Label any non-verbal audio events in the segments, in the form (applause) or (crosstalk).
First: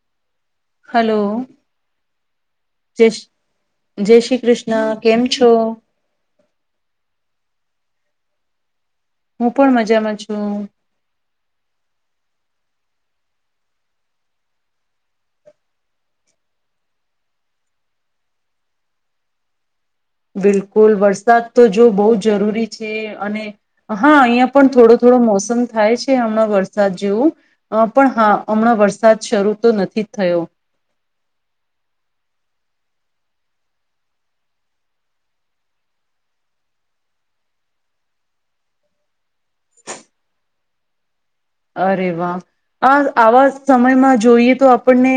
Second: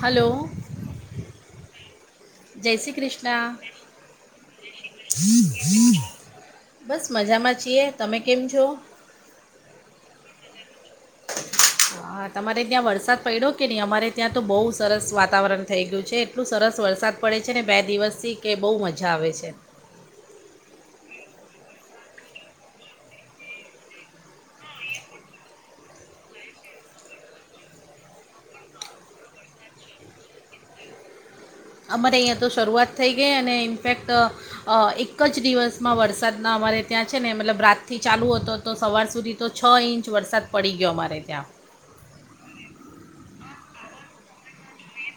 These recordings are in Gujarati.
હલો. હલો. જય શ્રી કૃષ્ણ જય શ્રી કૃષ્ણ કેમ છો. બસ મજામાં છીએ તમે કેમ છો. હું પણ મજામાં છું. હા તમારે ત્યાં વરસાદ પડ્યો કે નહીં અમારે ત્યાં તો બહુ સરસ વાતાવરણ થઈ ગયું છે. એટલું સરસ વરસાદ પડે છે ને બે દિવસથી કે બહુ મજા આવે છે. બિલકુલ વરસાદ તો જો બહુ જરૂરી છે અને હા અહિયાં પણ થોડો થોડો મોસમ થાય છે હમણાં વરસાદ જેવું. અ પણ હા હમણાં વરસાદ શરૂ તો નથી જ થયો. અમારે અહીંયા તો શરૂઆત થઈ ગઈ અને ઇનફેક્ટ અ એક જ દિવસમાં વરસાદના અમારે ત્યાં છે ને, મતલબ રાતથી ચાલુ હતો તો, સવાર સુધી. તો છ ઇંચ વરસાદ પડી ગયો, મારે ત્યાં. અરે વાહ, આ આવા સમયમાં જોઈએ તો, આપણને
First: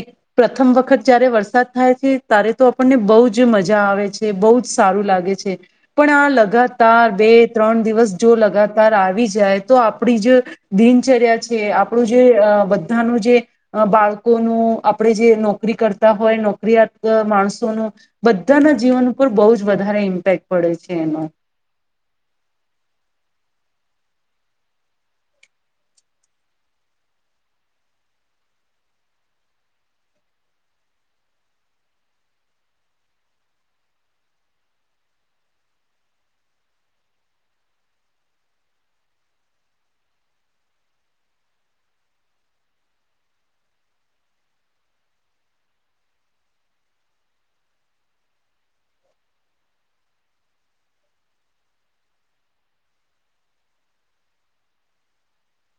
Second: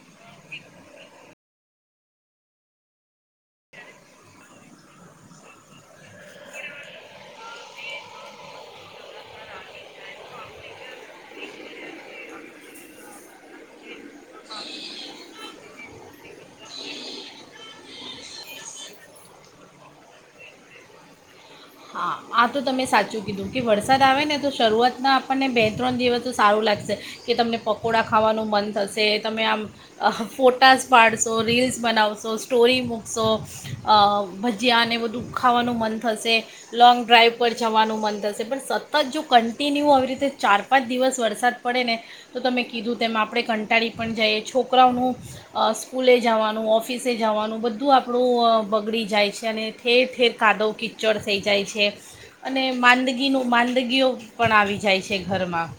એક પ્રથમ વખત જયારે વરસાદ થાય છે, ત્યારે તો આપણને બહુ જ મજા આવે છે. બહુ જ સારું લાગે છે. પણ આ લગાતાર બે-ત્રણ દિવસ જો લગાતાર આવી જાય, તો આપડી જ દિનચર્યા છે, આપણું જે બધાનું જે અ બાળકોનું આપણે જે નોકરી કરતા હોય, નોકરીયાત માણસોનું બધાના જીવન ઉપર બહુ જ વધારે ઇમ્પેક્ટ પડે છે એનો. હા આ તો તમે સાચું કીધું કે, વરસાદ આવે ને, તો શરૂઆતમાં આપણને બે-ત્રણ દિવસ તો સારું લાગશે. કે તમને પકોડા ખાવાનું મન થશે, તમે આમ ફોટાઝ પાડશે, રીલ્સ બનાવશો, સ્ટોરી મૂકશો. ભજીયાને, બધું ખાવાનું મન થશે લોંગ. ડ્રાઈવ પર જવાનું મન થશે, પણ સતત જો કન્ટિન્યુ આવી, રીતે ચાર-પાંચ દિવસ વરસાદ પડે ને. તો તમે કીધું, તેમાં આપણે કંટાળી પણ જઈએ, છોકરાઓનું. સ્કૂલે જવાનું, ઓફિસે જવાનું બધું આપણું બગડી જાય છે, અને ફેર ફેર કાદવ કચડ સહી જાય છે. અને માંદગીનું માંદગીઓ પણ આવી જાય છે ઘરમાં.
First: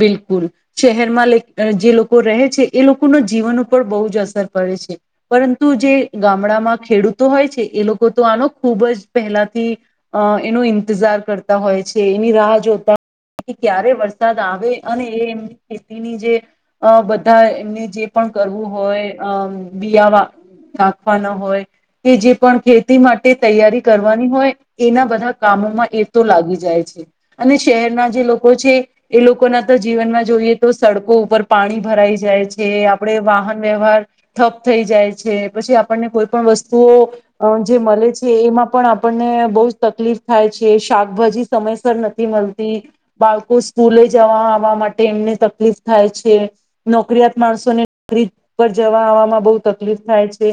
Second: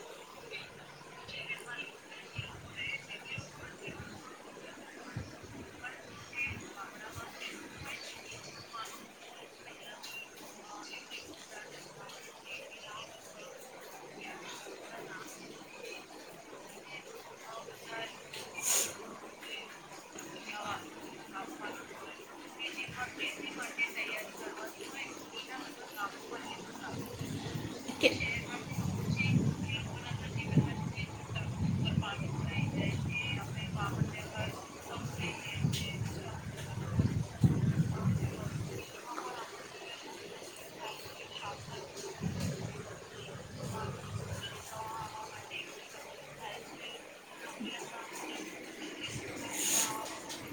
બિલકુલ. શહેરમાં જે લોકો રહે છે, એ લોકોના જીવન ઉપર બહુ જ અસર પડે છે. પરંતુ જે ગામડામાં ખેડૂતો હોય છે, એ લોકો તો આનો ખૂબ જ પહેલાથી. અ એનો ઇંતજાર કરતા હોય છે, એની રાહ જોતા હોય, ક્યારે વર વરસાદ આવે, અને એમની ખેતીની જે અ બધા એમની જે પણ કરવું હોય, અ બીયા નાખવાના હોય. કે જે પણ ખેતી માટે તૈયારી કરવાની હોય. એના બધા કામોમાં એ તો લાગી જાય છે, અને શહેરના કે જે લોકો છે. એ લોકોના તો જીવનમાં જોઈએ તો સડકો ઉપર પાણી ભરાઈ જાય છે, આપડે વાહન વ્યવહાર થઠપ થઈ જાય છે, પછી આપણને કોઈ પણ વસ્તુઓ અ જે મળે છે, એમાં પણ આપણને બહુ જ તકલીફ થાય છે, શાકભાજી સમયસર નથી મળતી, બાળકો સ્કૂલે જવા આવવા માટે, એમને તકલીફ થાય છે. નોકરીયાત માણસોને નોકરી પર જવા-આવવામાં, બહુ તકલીફ થાય છે,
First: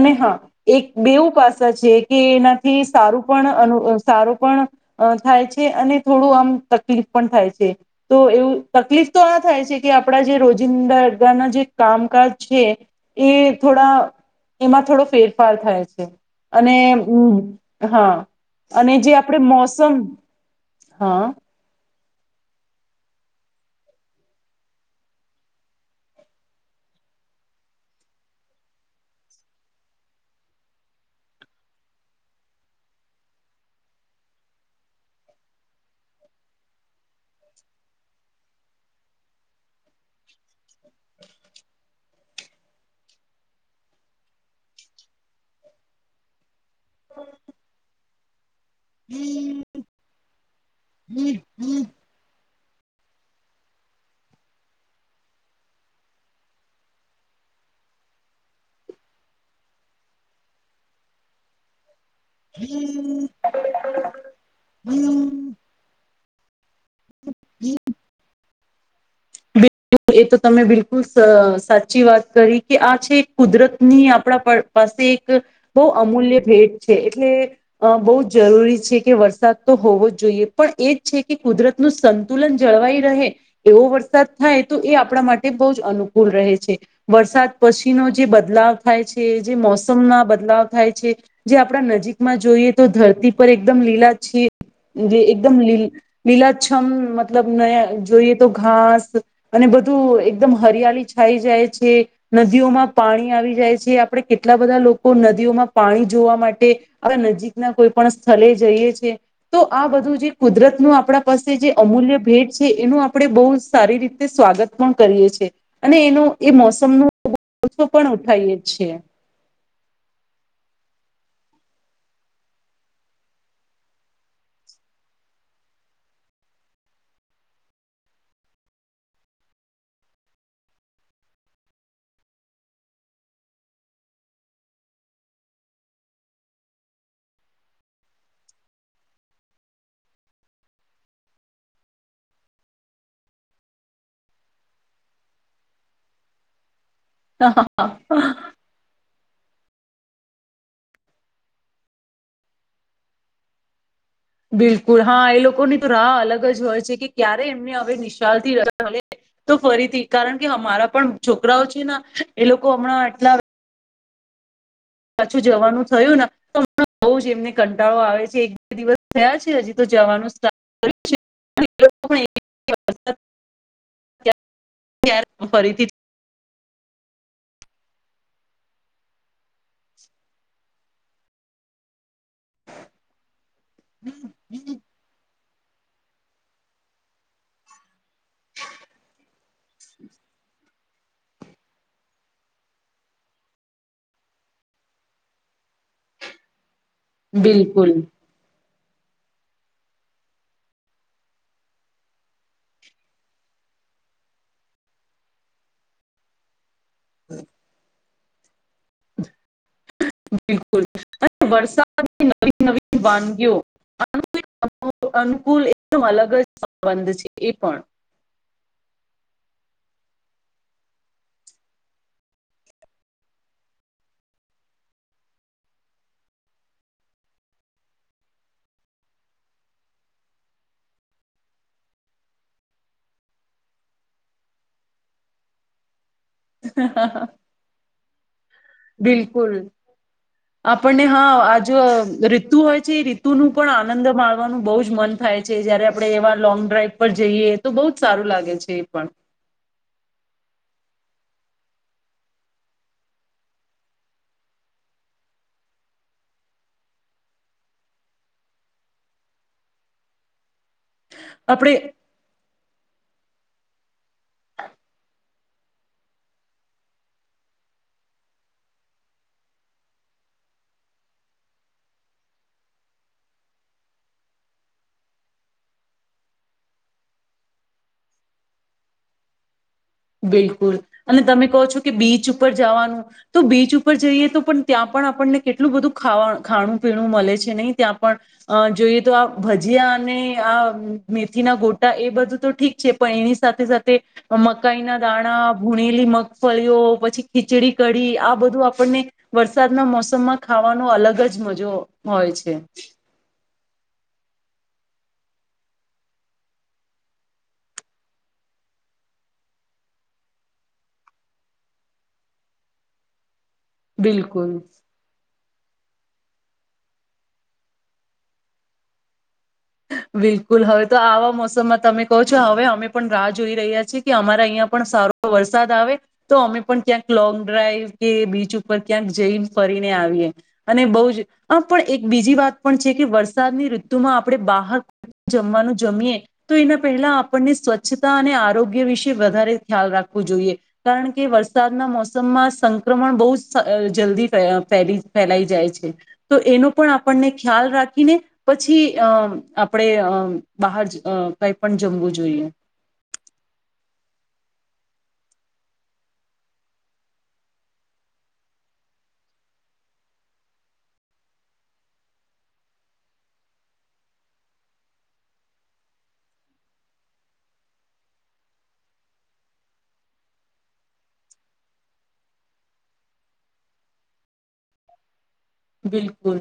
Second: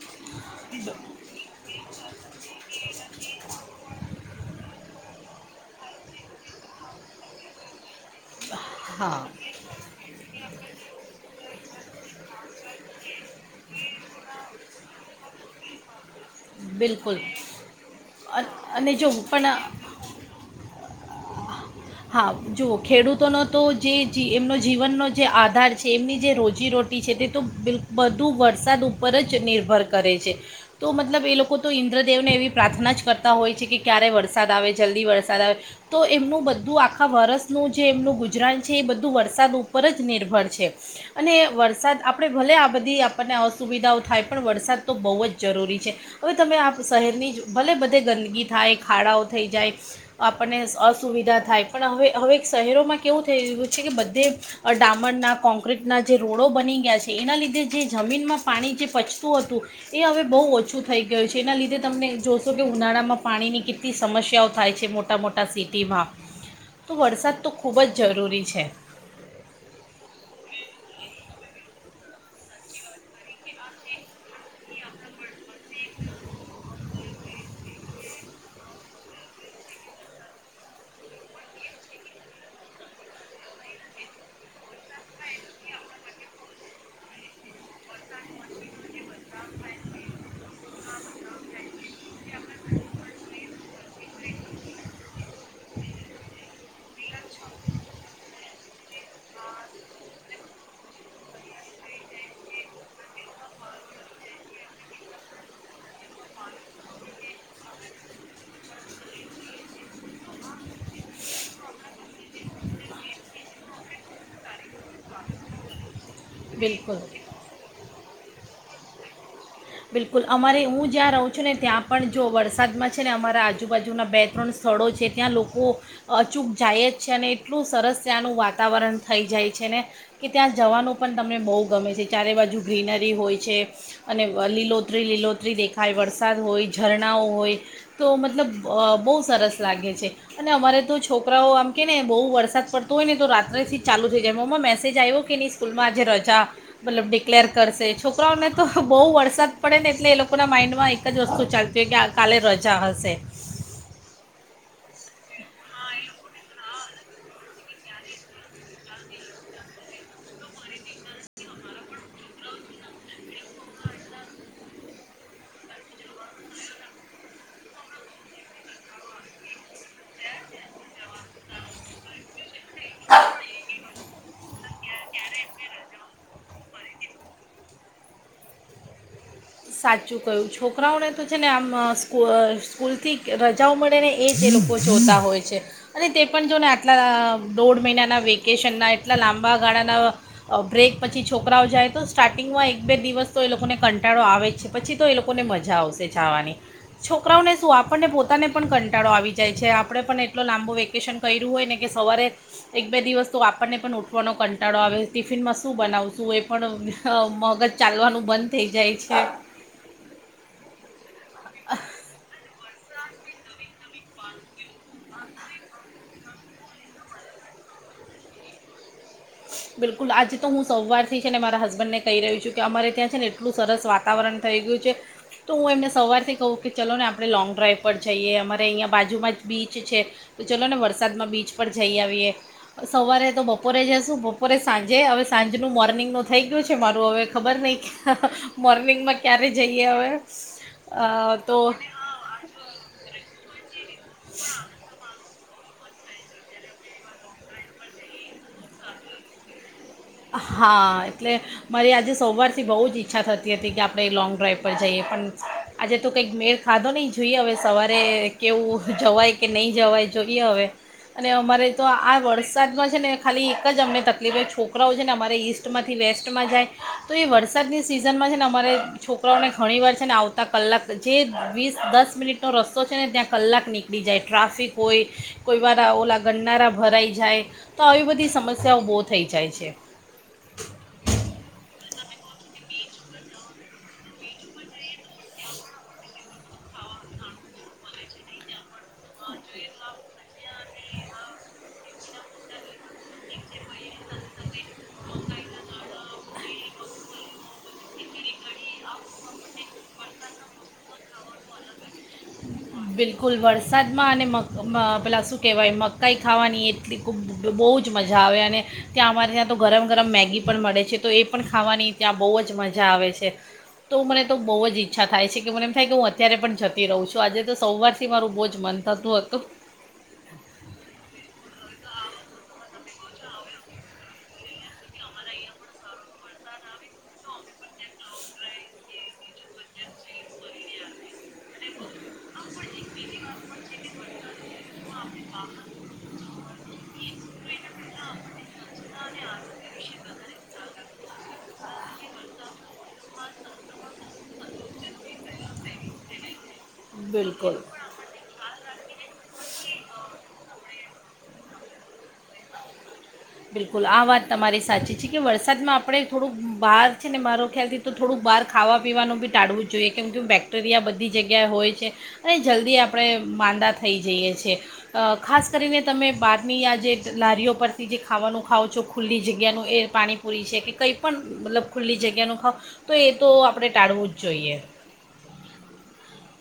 અને હા. એક બેવું પાસા છે કે, એનાથી સારું પણ, સારું પણ. અ થાય છે, અને થોડું આમ તકલીફ પણ થાય છે. તો એવું તકલીફ તો હા આ થાય છે કે, આપડા જે રોજિંદા ના જે કામકાજ છે. એ થોડા, એમાં થોડો ફેરફાર થાય છે. અને બિલકુલ હમ, હા, અ- અને જો જે આપણે પણ મોસમ હા. હા, જુઓ ખેડૂતોનો તો જે એમનો જીવનનો જે આધાર છે, એમની જે રોજીરોટી છે, તે તો બલ બધુ વરસાદ ઉપર જ નિર્ભર કરે છે. તો મતલબ એ લોકો તો ઇન્દ્રદેવને એવી પ્રાર્થના જ કરતા હોય છે કે, ક્યારે વરસાદ આવે, જલ્દી વરસાદ આવે. તો એમનું બંધ. બધું આખા વરસનું જે એમનું ગુજરાન છે, એ બધું વરસાદ ઉપર જ નિર્ભર છે. અને વરસાદ આપણે ભલે, આ બધી આપણને અસુવિધાઓ થાય, પણ વરસાદ તો બહુ જ જરૂરી છે. હવે તમે. શહેરની જ ભલે બધે ગંદગી થાય, ખાડાઓ થઈ જાય, આપણને અસુવિધા. થાય પણ હવે હવે શહેરોમાં કેવું થઈ રહ્યું છે કે બધે ડામરના કોંક્રીટના જે રોડો બની ગયા છે એના લીધે જે જમીનમાં પાણી જે પચતું હતું એ હવે બહુ ઓછું થઈ ગયું છે એના લીધે તમને જો તોકે ઉનાળામાં પાણીની કેટલી સમસ્યાઓ થાય છે મોટા મોટા સિટીમાં તો વરસાદ તો ખૂબ જ જરૂરી છે એ તો તમે બિલકુલ સ સાચી વાત કરી કે આ છે કુદરત ની આપદા પર પાસે એક બહુ અમૂલ્ય ભેટ છે એટલે અ બહુ જરૂરી છે કે વરસાદ તો હોવો જ જોઈએ પણ એજ છે કે કુદરત નું સંતુલન જળવાઈ રહે એવો વરસાદ થાય તો એ આપણા માટે બહુ જ અનુકૂળ રહે છે વરસાદ પછીનો જે બદલાવ થાય છે જે મોસમ ના બદલાવ થાય છે જે આપણા નજીકમાં જોઈએ તો ધરતી પર એકદમ લીલા જી જે એકદમ લી લીલાછમ મતલબ ન જોઈએ તો ઘાસ અને બધું એકદમ હરિયાળી જાયી જાય છે નદીઓમાં પાણી આવી જાય છે આપડણે કેટલા બધા લોકો નદીઓમાં પાણી જોવા માટે હવે નજીકના કોઈ પણ સ્થળ જઈએ છે તો આ બધું જે કુદરતનું આપણા પાસે જે અમૂલ્ય ભેટ છે એનું આપણે બહુ સારી રીતે સ્વાગત પણ કરીએ જીયે છે અને એનું એ બિલકુલ મોસમનો (unintelligible) પણ ઉઠાઈએ છે બિલકુલ અમારે હું જ્યાં રહું છું ને ત્યાં પણ જો વરસાદમાં છે ને અમારા આજુબાજુના બે ત્રણ સ્થળો છે ત્યાં લોકો અચૂક જાય જ છે અને એટલું સરસ ત્યાંનું વાતાવરણ થઈ જાય છે ને કે ત્યાં જવાનું પણ તમને બોહ ગમે છે ચારે બાજુ ગ્રીનરી હોય છે અને લીલોતરી લીલોતરી દેખાય વરસાદ હોય ઝરણાઓ હોય તો મતલબ બહુ સરસ લાગે છે અને અમારે તો છોકરાઓ આમ કે ને બહુ વરસાદ પડતો હોય ને તો રાત્રેથી જ ચાલુ થઈ જાય મમ્મા મેસેજ આવ્યો કે ની સ્કૂલમાં આજે રજા મતલબ ડિક્લેર કરશે છોકરાઓને તો બહુ વર્ વરસાદ પડે ને એટલે એ લોકોના માઇન્ડમાં એક જ વસ્તુ ચાલતી હોય કે આ કાલે રજા હશે બિલકુલ હા એ લોકોની તો રાહ અલગ જ હોય છે કે ક્યારે એમને હવે નિશાલ થી રજા મળે તો ફરીથી કારણ કે હમારા પણ છોકરાઓ છે ના એ લોકો હમણાં એટલા પાછું જવાનું થયું ને તો બઉ જ એમને કંટાળો આવે છે એક બે દિવસ થયા છે હજી તો જવાનું સ્ટાર્ટ કર્યું છે (inaudible) ફરીથી સાચું કહ્યુ છોકરાઓને તો છે ને આમ અ સ્કુલ સ્કૂલ થી રજાઓ મળે ને એજ એ લોકોને જોતા હોય છે અને તે પણ જો ને આટલા દોઢ મહિનાના વેકેશનના એટલા લાંબા ગાળાના બ્રેક પછી છોકરાઓ જાય તો સ્ટાર્ટિંગમાં એક બે દિવસ તો એ લોકોને કંટાળો આવે જ પછી તો એ લોકોને મજા આવશે જાવાની છોકરાઓને શું બિલકુલ આપણને પો પોતાને પણ કંટાળો આવી જાય છે આપણે પણ એટલો લાંબો વેકેશન કર્યું હોય ને કે સવારે એક બે દિવસ તો આપણને પણ ઊઠવાનો કંટાળો આવે ટિફિનમાં શું બનાવશું એ પણ અ મગજ ચાલવાનું બંધ થઇ જાય છે બિલકુલ અને વરસાદની નવી નવી વાનગીઓ અનુકૂલ એકદમ અલગ જ સંબંધ છે એ પણ બિલકુલ આજે તો હું સવારથી છે ને મારા હસબન્ડને કહી રહ્યું છું કે અમારે ત્યાં છે ને એટલું સરસ વાતાવરણ થઈ ગયું છે તો ઉં એમને સવારથી કહું કે, ચલો ને આપણે લોંગ ડ્રાઈવ પર જઈએ. અમારે અઈંયા બાજુમાં જ બીચ છે. તો ચલો ને વરસાદમાં બીચ પર જઈ આવીએ, સવારે તો બપોરે જાશું બપ પોરે સાંજે, અવે સાંજ નું મોરનિંગનુ થ થઈ ગીયુ છે મારુ અવે ખબર નઈ, મોરનિંગમાં ક્યારે બિલકુલ જઈએ અવે? અ તો તુ હવે જે એ રીતુ નું પણ આનંદ માણવાનું બઉ જ મન થાય છે. જયારે આપડણે એવા લોંગ ડ્રાઈવ પર જઈએ. તો બોઉ જ સારુ લાગે છે, એ પણ. હા એટલે મારી આજે સૌ વારથી બઉ જ ઈચ્છા થતી હતી, કે આપણે લોંગ ડ્રાઈવ પર જઈએ પણ આજે તો કઇક મેળ ખાધો નઈ જોઈએ અવે, સવારે કેવું જવાય કે નઈ જવાય જોઈએ અવે. અને અમારે આપણે તો આ વરસાદમાં છે ને ખાલી એક જ અમને તકલીફે છો કરાઓ છે ને અમારે ઈસ્ટમાંથી વેસ્ટમાં જાય, તો એ વરસાદની સિઝનમાં છે ને અમારે છોકરાઓને ઘણી વાર છે ને આવતા કલાક જે વીસ દસ મિનિટનો રસ્તો છે ને ત્યાં કલાક નીક ળી જાય. ટ્રાફિક હોય કોઈવારા ઓલા ગંનારા ભરાઈ જાય. તો આવી બધી સમસ્યાઓ બો થઈ જાય છે. બિલકુલ અને તમે કઓ છો કે બીચ ઉપર જવાનું. તો બીચ ઉપર જઈએ, તો પણ ત્યાં પણ આપણને કેટલું બધુ ખાવાણ ખાણું-પીણું મળે છે ને ત્યાં પણ. અ જોઈએ તો આ ભજીયા અને આ મેથીના ગોટા એ બધું તો ઠીક છે, પણ એની સાથે સાથે મકાઈના દાણા ભૂણેલી મગ ફળીઓ પછી ખીચડી-કઢી આ બધું આપણને વરસાદના મોસમમા ખાવાનો અલગ જ મજો હોય છે. બિલકુલ વરસાદમાં અને મગ મ પેલાં શું કેવાય મકાઈ ખાવાની એટલી તો બોઉ જ મજા આવે અને ત્યાં અમારે ત્યાં તો ગરમ ગરમ મેગી પણ મળે છે, તો એ પણ ખાવાની ત્યાં બોવ જ મજા આવે છે. તો મને તો બિલકુલ બોવ જ ઈચ્છા થાય છે, કે મને એમ થાય કે હું અત્યારે પણ જતી રઉ છુ. આજે તો સૌ વારથી મારું બોજ મન થતું હતું. બિલકુલ. હવે તો આવા મોસમમા તમે કઓ છો અવે અમે પણ રાહ જોઈ રહ્યા છે, કે અમારા અઈંયા પણ સા રો વરસાદ આવે. તો અમે પણ ક્યાંક લોંગ ડ્રાઈવ કે બીચ ઉપર ક્યાંક જઈન ફરીને આવીએ. અને બઉ જ આંમ પણ એક બીજી વાત પણ છે, કે વરસાદની ઋતુમાં આપણે બાહા જમવાનું જમીએ તો એના પહેલા આપણને સ્વચ્છતા અને આરોગ્ય વિશે વધારે ખ્યાલ રાખવો જોઈએ. કારણ કે વરસાદના મોસમમાં સંક્રમણ બોઉ જ સ જલ્દી ફેઅ ફેલી ફેલાઈ જાય છે. તો એનુ પણ આપણને બિલકુલ ખ્યાલ રાખીને, પછી અ આપડે અ બાહાર જ અ કઈ પણ જમવું જોઈએ. બિલકુલ આ વાત તમારી સાચી છે, કે વરસાદમાં આપણે થોડુંક બાર છે ને મારો ખ્યાલથી તો થોડુંક બાર ખાવા પીવાનું બી ટાળવું જ જોઈએ, કેમ કે બેક્ટેરિયા બધી જગ્યાએ હોય છે. અળે જલ્દી આપડણે માંદા થઈ જઈએ છે. અ ખાસ કરીને તમે બારની આ જે લારીઓ પરથી જે ખાવાનું ખાવ છો, ખુલ્લી જગ્યાનું એ પાણીપુરી છે કે કંઈ પણ મતલબ ખુલ્લી જગ્યાનું ખવ તો એ તો આપણે ટાળવું જ જોઈએ. બિલકુલ,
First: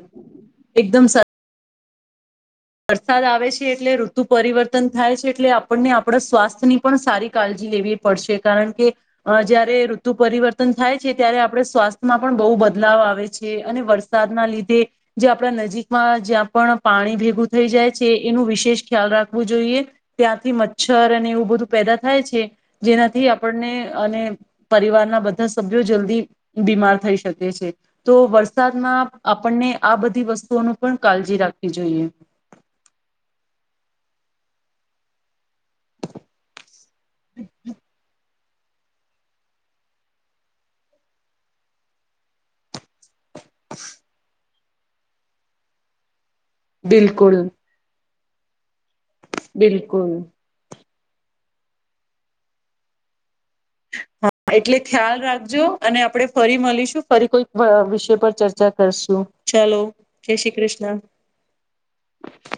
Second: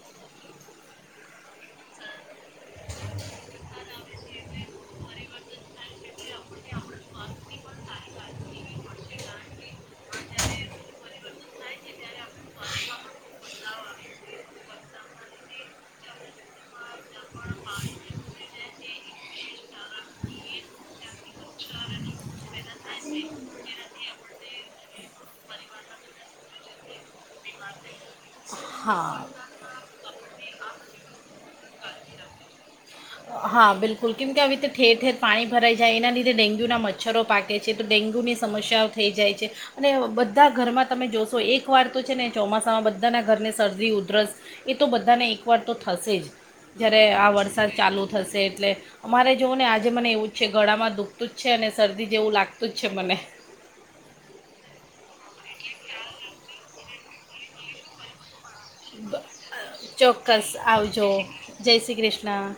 એકદમ સા વરસાદ આવે છે એટલે ઋતુ પરિવર્તન થાય છે એટલે આપણને આપણા સ્વાસ્થ્યની પણ સારી કાલજી લેવી પડશે. કારણ કે જયારે ઋતુ પરિવર્તન થાય છે, ત્યારે આપડણે સ્વા માં પણ બોઉ બદલાવ આવે છ. અને વરસાદના લીધે, જે આપડા નજીકમાં જ્યાં પણ પાણી ભેગું. થઈ જાય છે, એનું વિશેષ ખ્યાલ રાખવું જોઇએ, ત્યાંથી મચ્છર અને એવું બધું પેદા થાય છે. જેનાથી આપણને અને પરિવારના બધા સભ્યો જલ્દી બીમાર થઈ શકે છે. તો વરસાદમાં હા આપણને આ બધી વસ્તુઓનું પણ કાળજી રાખવી જોઈએ. હા, બિલકુલ કેમ કે આવી. પાણી ભરાઈ જાય, એના લીધે ડેન્ગ્યુના મચ્છરો પાકે છે, તો ડેન્ગ્યુની સમસ્યાઓ થઈ જાય છે, અને બધા ઘરમાં તમે જોશો એક વાર તો છે ને. ચોમાસામાં બધાના ઘરમાં શરદી, ઉધરસ એ તો બધાને એક વાર તો થશે જ. જયારે આ બિલકુલ વરસાદ ચાલુ થશે, એટલે અમારે જોવું ને આજે બિલકુલ મને એવું. છે. ગળામાં દુઃખતું જ છે, અને શરદી જેવું લાગતું જ છે, મને. હા, એટલે ખ્યાલ રાખજો, અને આપણે ફરી મળીશું ફરી, કોઈક વિષ પર ચર્ચા. કરશું ચાલો જય ચોક્કસ શ્રી કૃષ્ણ આવજો, જય શ્રી કૃષ્ણ.